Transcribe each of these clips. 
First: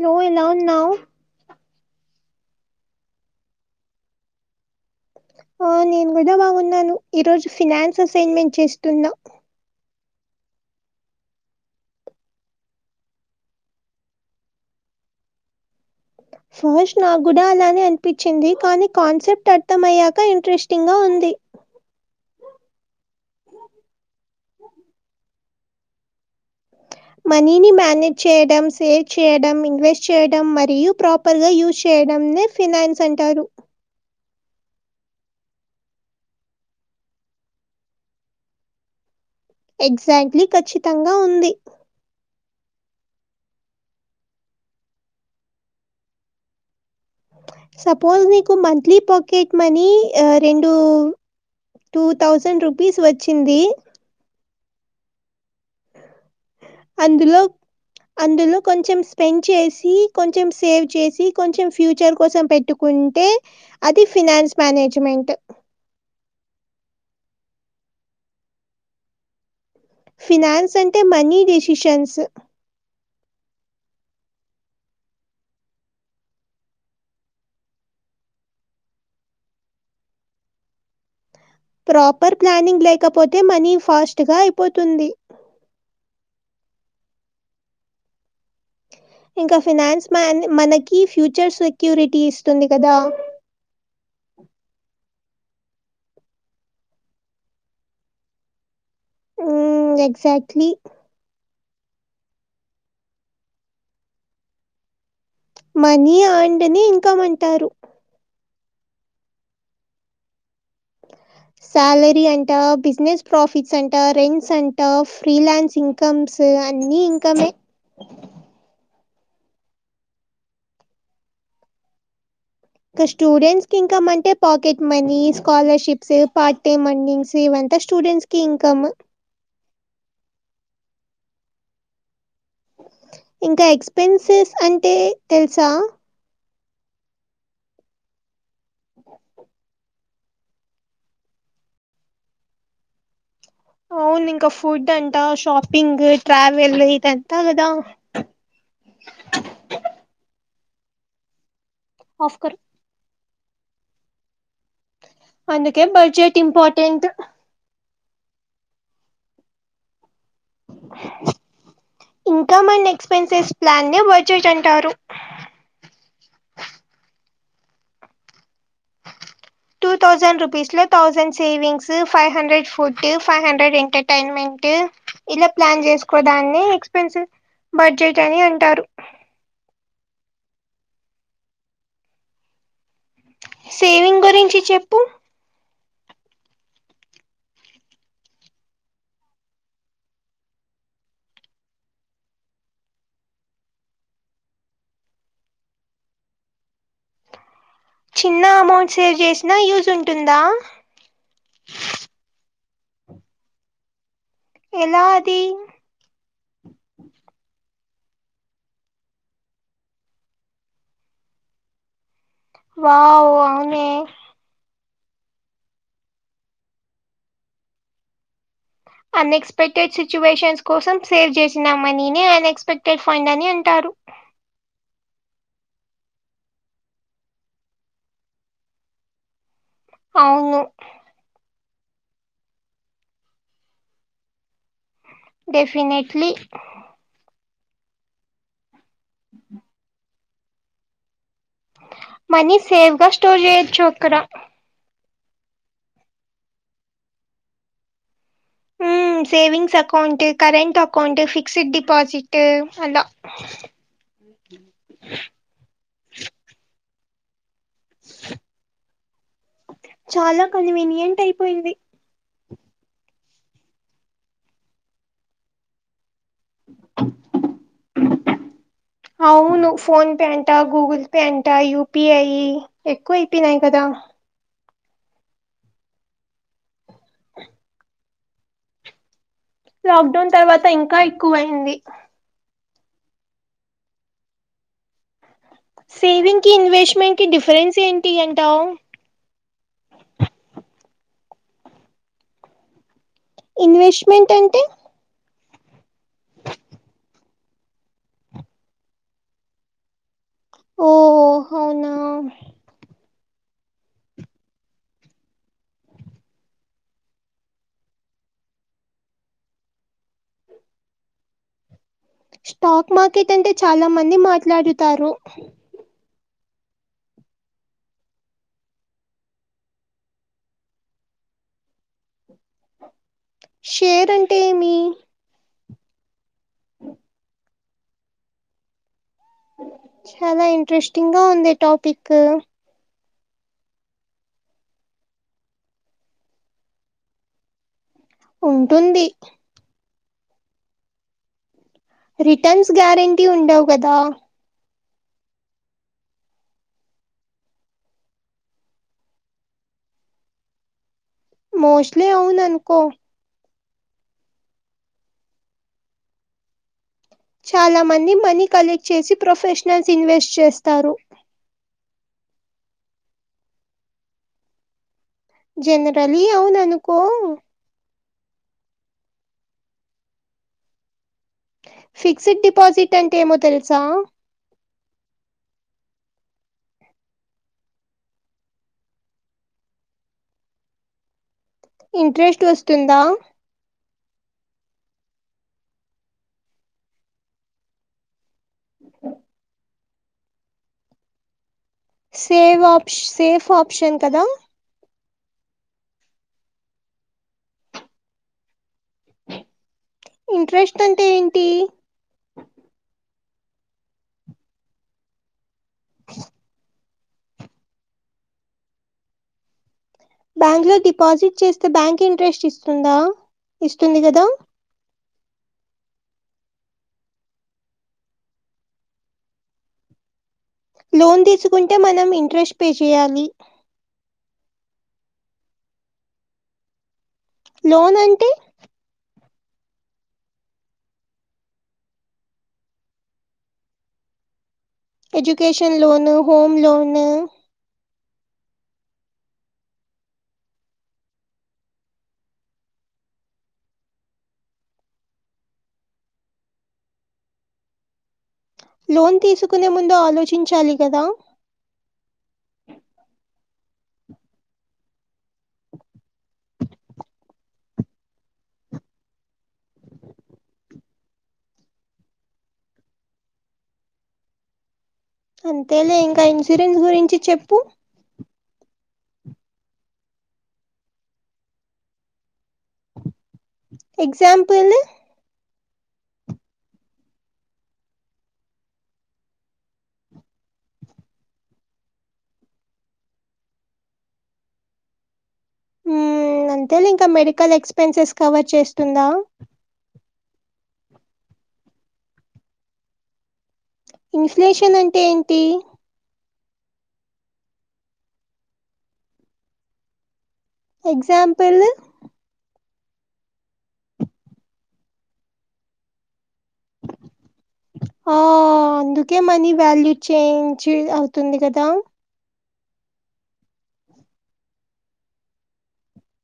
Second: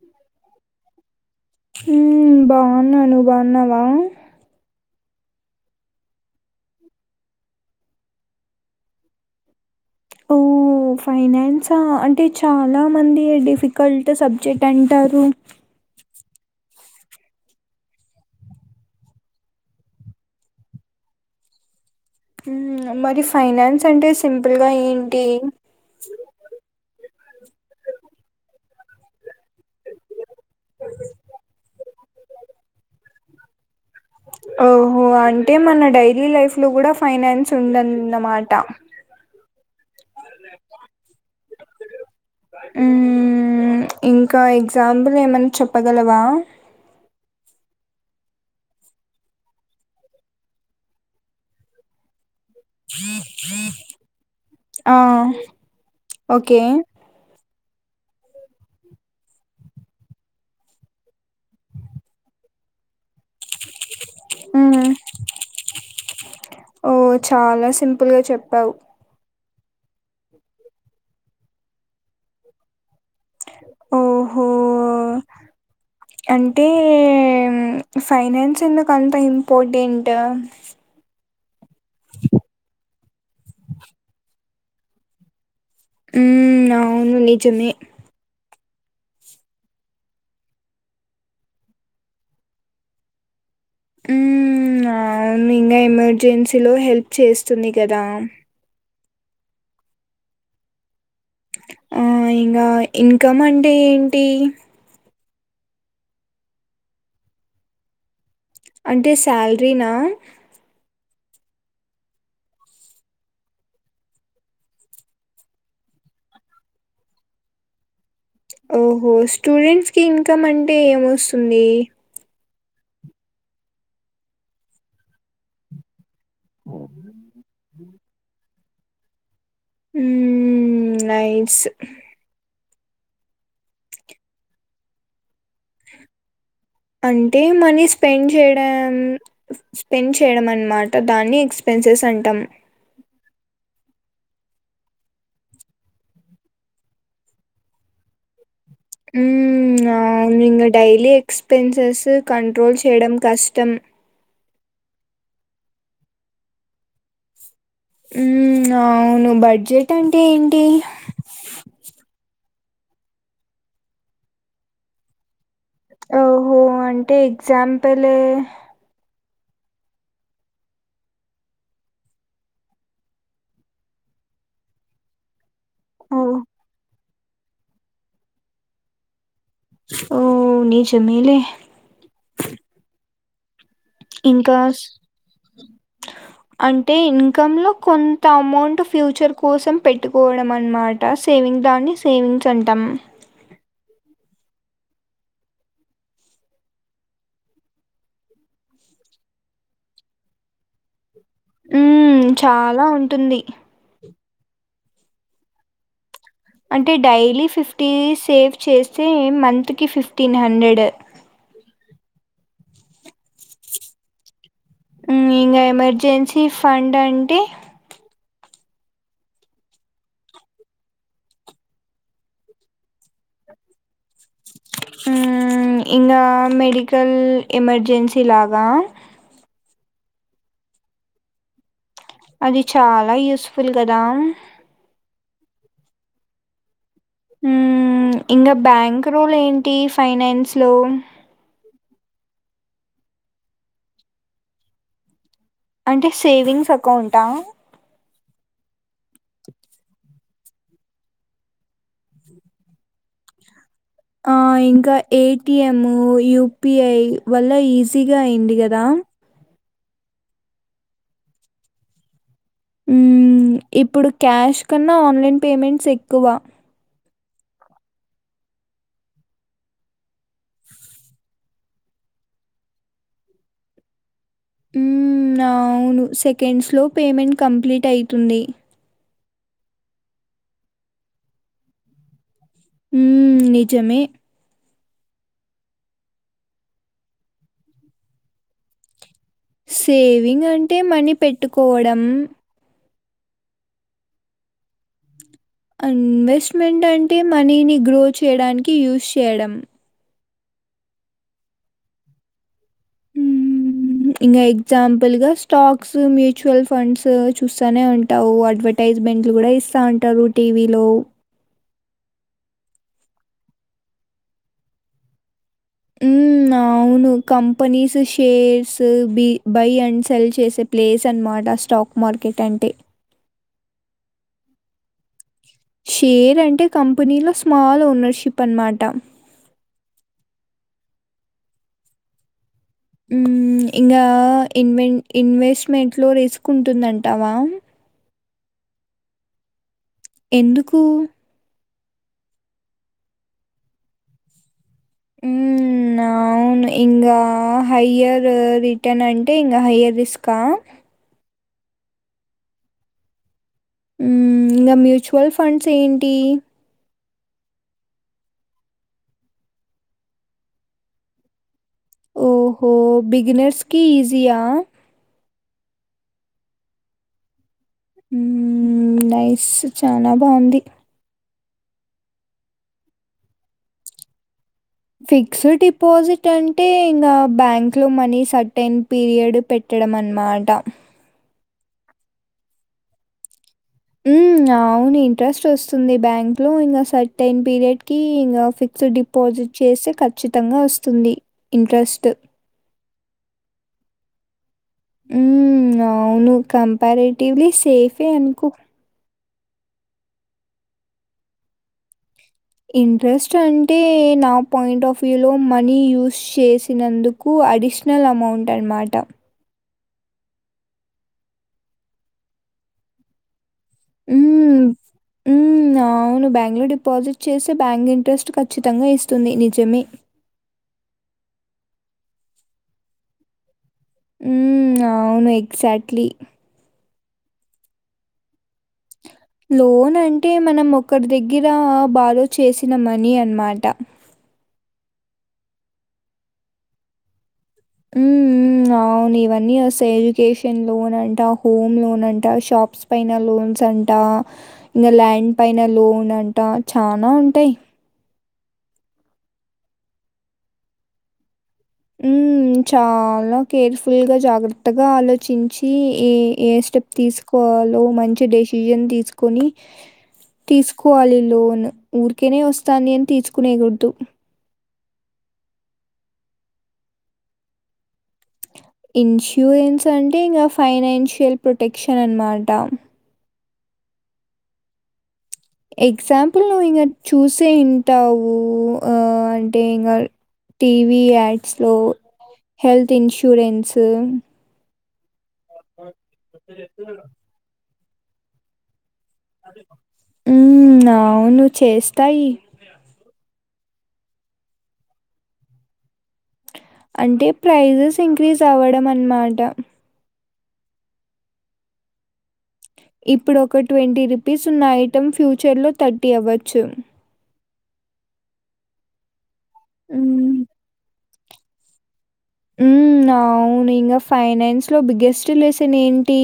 నువ్వు ఎలా ఉన్నావు ఉమ్ బాగున్నా నువ్వు బాగున్నావా ఆ నేను కూడా బాగున్నాను ఈరోజు ఫినాన్స్ అసైన్మెంట్ చేస్తున్నా ఓ ఫైనాన్స్ అంటే చాలా మంది డిఫికల్ట్ సబ్జెక్ట్ అంటారు ఫస్ట్ నాగ్గుడా అలానే అనిపించింది కానీ కాన్సెప్ట్ అర్థం అయ్యాక ఇంట్రెస్టింగ్ గా ఉంది ఉమ్ మరి ఫైనాన్స్ అంటే సింపుల్గా ఏంటి మనీని మానేజ్ చేయడం, సేవ్ చేయడం, ఇన్వెస్ట్ చేయడం మరియు ప్రాపర్ గా యూజ్ చేయడం న్నే ఫినాయిన్స్ అంటారు ఓహో అంటే మన డైలీ లైఫ్ లో గుడా ఫైనాన్స్ ఉందన్నమాట ఎగ్జాక్ట్లీ ఖచ్చితంగా ఉంది ఉమ్ ఇంకా ఎగ్జాంపుల్ ఏమన చెప్పగలవా సపోస్ నీకు మంత్లీ పాకెట్ మనీ ఆ రెండూ టూ థౌజండ్ రూపీస్ వచ్చింది ఆ ఓకే అందులో అందులో కొంచెం స్పెండ్ చేసి, కొంచెం సేవ్ చేసి, కొంచెం ఫ్యూచర్ కోసం పెట్టుకున్ టె అది ఫినాన్స్ హ్మ్. మానేజమెంట్ ఓహ్! చాలా సింపుల్గా చెప్పావు ఫినాన్స్ అంటే మనీ డెసిషన్స్ ఓహో అంటే ఫైనాన్స్ ఎందుకంత ఇంపార్టెంట్ ప్రాపర్ ప్లానింగ్ లేకపోతే మనీ ఫాస్ట్గా అయిపోతుంది ఉమ్ అవును నిజమే ఇంక ఫినాన్స్ మాన్ మనకి ఫ్యూచర్ సెక్యూరిటీ ఇస్తుంది గదా ఉమ్ ఆ ఇంకా ఎమర్జెన్సీలో హెల్ప్ చేస్తుంది గదా ఉమ్ ఎక్సాక్ట్లీ ఆ ఇంగా ఇన్కమ్ అంటే ఏంటి మనీ ఆండ్ ని ఇన్కం అంటారు అంటే సాలరీనా సాలరీ అంటా, బిజినెస్ ప్రాఫిట్స్ అంటా, రెంట్స్ అంటా ఫ్రీలాన్స్ ఇన్కమ్స్ అన్నీ ఇన్కమే ఓహో స్టూడెంట్స్ కి ఇన్కమ్ అంటే ఏమొస్తుంది ఇంక స్టూడెంట్స్ కి ఇన్కమంటే pocket money scholarships part time earnings ఇవంతా స్టూడెంట్స్ కి ఇంకమ్ ఉమ్ ఉమ్ నైస్ ఇంకా ఎక్స్పెన్సెస్ అంటే తెలుసా అంటే మనీ స్పెండ్ జేయడం స్పెండ్ చేయడమన్నమాట దాన్ని ఎక్స్పెన్సెస్ అంటాం అవును ఇంకా ఫుడ్ అంట, షాపింగ్, ట్రావెల్ ఇది అంత గదా ఉమ్ అవును డెయిలీ ఎక్స్పెన్సస్ ఆఫ్కర్ కంట్రోల్ చేయడం కష్ టం అందుకే బడ్జెట్ ఇంపార్టెంట్ ఉమ్ అవును బడ్జెట్ అంటే ఏంటి కం అండ్ ఎక్స్పెన్సెస్ ప్లాన్ నే బడ్జేట్ అంటారు ఓహో అంటే ఎగ్జాంపల్ టూ తౌజండ్ రుపీస్ లో thousand savings five hundred food five hundred entertainment తే ఇలా ప్లాన్ ఓ చేసుకోదాన్ని ఎక్స్పెన్సివ్ బడ్జెట్ అని అంటారు ఓ నిజమేలే సేవింగ్ ఇంకా గురించి స్- చెప్పు అంటే ఇన్కమ్ లో కొంత అమౌంట్ ఫ్యూచర్ కోసం పెట్టుకోవడం అనమాట సేవింగ్ దాన్ని సేవింగ్స్ అంటం చిన్న అమౌంట్ సేవ్ చేసినా యూజ్ ఉంటుందా ఉమ్ చాలా ఉంటుంది ఎలా ఆది టీవీ సేవ్ చేస్తే మంత్కి ఫిఫ్టీన్ హండ్రెడ్ వావ్ అవునే ఉమ్ ఇంకా ఎమర్జెన్సీ ఫండ్ అంటే అన్ఎక్స్పెక్టెడ్ సిచ్యువేషన్స్ కోసం సేవ్ చేసిన మనీని అన్ఎక్స్పెక్టెడ్ ఫండ్ అని అంటారు ఉమ్ ఇంగా మెడికల్ ఎమర్జెన్సీ లాగా అవును అది చాలా యూస్ఫుల్ కదా డెఫినెట్లీ ఉమ్ ఇంకా బ్యాంక్ రోల్ ఏంటి ఫైనాన్స్ లో మనీ సేఫ్గా స్టోర్ చేయొచ్చు అక్కడ అంటే సేవింగ్స్ అకౌంటా ఉమ్ ఉమ్ savings account current account fixed deposit అలా ఆ ఇంకా ఏటిఎం యూపిఐ వల్ ఇలా ఈజీగా అయింది కదా చాలా కన్వీనియంట్ అయిపోయింది ఉమ్ ఇప్పుడు క్యాష్ కన్నా ఆన్లైన్ పేమెంట్స్ ఎక్కువ అవును ఫోన్ పే అంట గూగుల్ పే అంట యూపిఐ ఎక్కువ అయిపోనయి కదా ఉమ్ అవును సెకండ్స్ లో పేమెంట్ కంప్లీట్ అయితుంది లాక్డౌన్ తర్వాత ఇంకా ఎక్కువయింది ఉమ్ నిజమే సేవింగ్ కి ఇన్వెస్ట్మెంట్ కి డిఫరెన్స్ ఏంటి అంటా సేవింగ్ అంటే మనీ పెట్టుకోవడం ఇన్వెస్ట్మెంట్ అంటే అన్వెస్ట్మెంట్ అంటే మనీని గ్రో చేయడానికి యూజ్ చేయడం ఓహో అవునా ఇంకా ఎగ్జాంపుల్ గా స్టాక్స్ మ్యూచువల్ ఫండ్స్ చూస్తానే ఉంటావు అడ్వైటై ఐస్మెంట్ కూడా ఇస్తా ఉంటారు టీవలో స్టాక్ మార్కెట్ అంటే చాలా మంది మాట్లాడుతారు అన్ అవును కంపెనీస్ షేర్స్ బి బై అండ్ సెల్ చేసే ప్లే స్ అన్మాట స్టాక్ మార్కెట్ అంటే షేర్ అంటే ఏమి షేర్ అంటే కంపెనీలో స్మాల్ ఓనర్షిప్ అనమాట చాలా ఇంట్రెస్ట్స్ంగ ఉంది టాపిక్ ఉమ్ ఇంకా ఇన్వె ఇన్వెస్ట్మెంట్లో రిస్క్ ఉంటుందంటావా ఉంటుంది ఎందుకు రిటర్న్స్ గ్యారెంటీ ఉండవు కదా ఉమ్ ఇంగా హయ్యర్ రిటర్న్ అంటే ఇంకా హయ్యర్ రిస్క్ ఆ మోస్ట్లీ అవును అనుకో ఉహ్మ్ ఇంకా మ్యూచువల్ ఫండ్స్ ఏంటి చాలా మంది మనీ కలెక్ట్ చేసి ప్రొఫెషనల్స్ ఇన్వెస్ట్ చేస్తారు ఓహో బిగినర్స్ కి ఈజీ ఆ జనరల్లీ అవును అనుకో ఊ నైస్ చానా బాగుంది ఫిక్స్డ్ డిపాజిట్ అంటే ఏమో తెలుసా ఫిక్స్డ్ డిపాజిట్ అంటే ఇంకా బ్యాంకు లో మనీ సర్టైన్ పీరియడ్ పెట్ వేడం అన్నమాట ఇంట్రెస్ట్ వస్తుందా ఉహ్మ్ అవును ఇంట్రెస్ట్ వస్తుంది బ్యాంక్ లో ఇంకా సర్టెన్ పీరియడ్ కి ఇంకా ఫిక్ ఫిక్స్డ్ డిపాజిట్ చేస్తే ఖచ్చితంగా వస్తుంది సేవ్ ఆప్స్ సేఫ్ ఆప్షన్ కదా ఉ అవును కంపారేటివ్లీ సేఫ్ ఏయ్ అనుకో ఇంట్రెస్ట్ అంటే ఏంటి ఇంట్రెస్ట్ అంటే నా పాయింట్ ఆఫ్ వ్యూ లో మనీ యూస్ చేసినందుకు కు అడిషనల్ అమౌంట్ అన్నమాట బ్యాంక్ లో డిపాజిట్ చేస్తే బ్యాంక్ ఇంట్రెస్ట్ ఇస్తుందా ఇస్తుంది కదా ఉ అ అవును బ్యాంక్లో డిపాజిట్ చేసే బ్యాంక్ ఇంట్రెస్ట్ ఖచ్చితంగా ఇస్తుంది నిజమే లోన్ తీసుకుంటే మనం ఇంట్రెస్ట్ పే చేయాలి ఉ అవును ఎగ్జాక్ట్లీ లోన్ అంటే లోన్ అంటే మనం ఒక్కరి దగ్గర బారో చేసిన మినీ అన్నమాట ఎడ్యుకేషన్ లోన్ హోమ్ లోన్ ఉ ఉ ఉ అవును ఇవన్నీ వస్తాయి ఎడ్యుకేషన్ లోన్ అంట హోమ్ లోన్ అంట షాప్స్ పైన లోన్ సన్స్ అంటా ఇంకా ల్యాండ్ పైనా లోన్ అంట చానా ఉంటాయి లోన్ తీసుకునే ముందు ఆలోచించాలి కదా ఉ ఉహ్మ్ చాలా కేర్ఫుల్గా జాగ్రత్తగా ఆలోచించి ఏ ఏ స్టెప్ తీసుకో వాళ్ళో మంచి డెసిషన్ తీసుకొని తీసుకోవాలి లోన్ ఊరికేనే వస్తాంది అని తీసుకునేది వద్దు అంతే లే ఇంకా ఇన్సూరెన్స్ గురించి చెప్పు ఇన్సూరెన్స్ అంటే ఇంకా ఫైనాన్షియల్ ప్రొటెక్షన్ అన్నమాట ఎగ్జాంపుల్ ఎగ్జాంపుల్ నువ్వు ఇంకా చూసే ఉంటావు ఆ డేయేంగర్ టీవీ యాడ్స్ లో హెల్త్ ఇన్షూరెన్స్ ఉ మ్మ్ అంతే లే ఇంకా మెడికల్ ఎక్స్పెన్సెస్ కవర్ చేస్తుందా మ్మ్ అవును చేస్తాయి ఇన్ఫ్లేషన్ అంటే ఏంటి అంటే ప్రైజెస్ ఇంక్రీజ్ అవ్వడం అన్నమాట ఎగ్జాంపులు ఇప్పుడు ఒక ట్వంటీ రూపీస్ ఉన్న ఐటెం ఫ్యూచర్ లో థర్టీ అవ్వచ్చు ఆ అందుకే మనీ వాల్యూ హ్మ్. చేయింజు అవుతుంది కదా మ్మ్ అవును ఇంకా ఫైనాన్స్ లో బిగ్గెస్ట్ లెసన్ ఏంటి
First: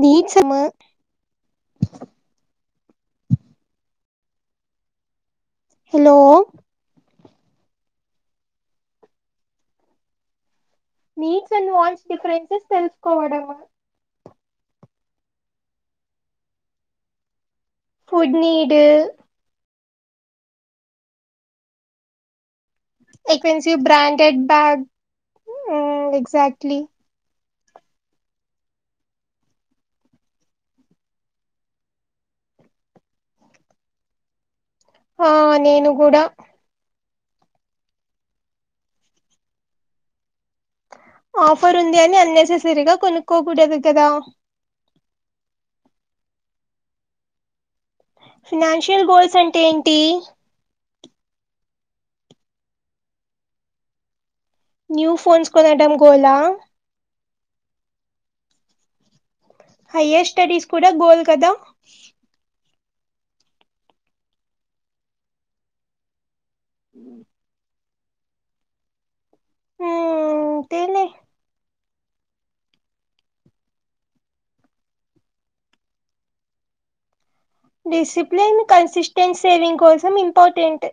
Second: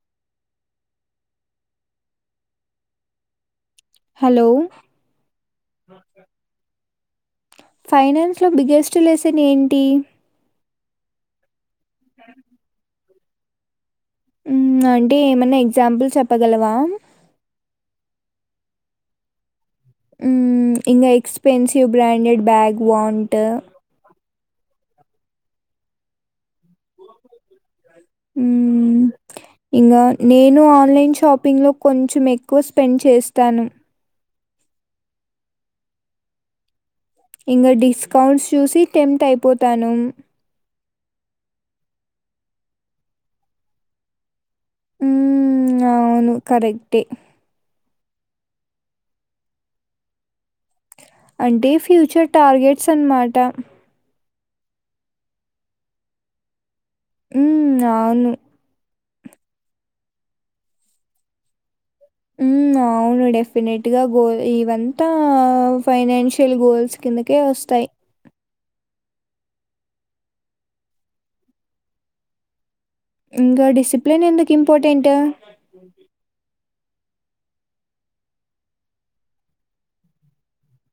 నీచము హలో హలో ఫైనాన్స్ లో బిగ్గెస్ట్ లెసన్ ఏంటి నీట్స్ అండ్ వాల్స్ డిఫరెన్సెస్ తెలుసుకోవడము మ్మ్ అంటే ఏమన్నా ఎగ్జాంపుల్ చెప్పగలవా ఫుడ్ నీడు మ్మ్ ఇంగ expensive branded bag want. Expensive branded bags మ్మ్ ఎక్జాక్ట్లీ మ్మ్ ఇంకా నేను ఆన్లైన్ షాపింగ్ లో కొంచెం ఎక్కువ స్పెండ్ చేస్తాను ఆ నేను కూడా ఇంగ డిస్కౌంట్స్ చూసి టెంప్ట్ అయిపోతాను ఆఫర్ ఉంది అని అన్నెసెసరీగా కొనుక్కోకూడదు కదా ఉ అవును కరెక్టే ఫినాన్షియల్ గోల్స్ అంటే ఏంటి అంటే ఫ్యూచర్ టార్గెట్స్ అనమాట న్యూ ఫోన్స్ కొనడం గోలా మ్మ్ అవును హైయ్యర్ స్టడీస్ కూడా గోల్ కదా మ్మ్ అవును డెఫినెట్గా గోల్ ఇవంతా ఫైనాన్ష్ షియల్ గోల్స్ కిందకే వస్తాయి హ్మ్ అంతేలే ఇంకా డిసిప్లేన్ ఎందుకు ఇంపార్టెంట్ డిసిప్లేన్ కన్సిస్టెన్ సేవింగ్ కోసం ఇంపార్టెంట్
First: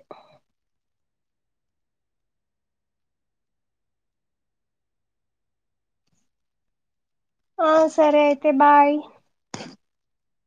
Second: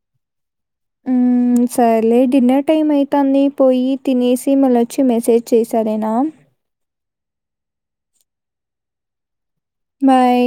సరేలే డిన్నర్ టైం అవుతంది పోయి తినేసి మళ్ళ వచ్చి మెసేజ్ చెయ్ సరేనా ఆ సరే అయితే బాయ్ బాయ్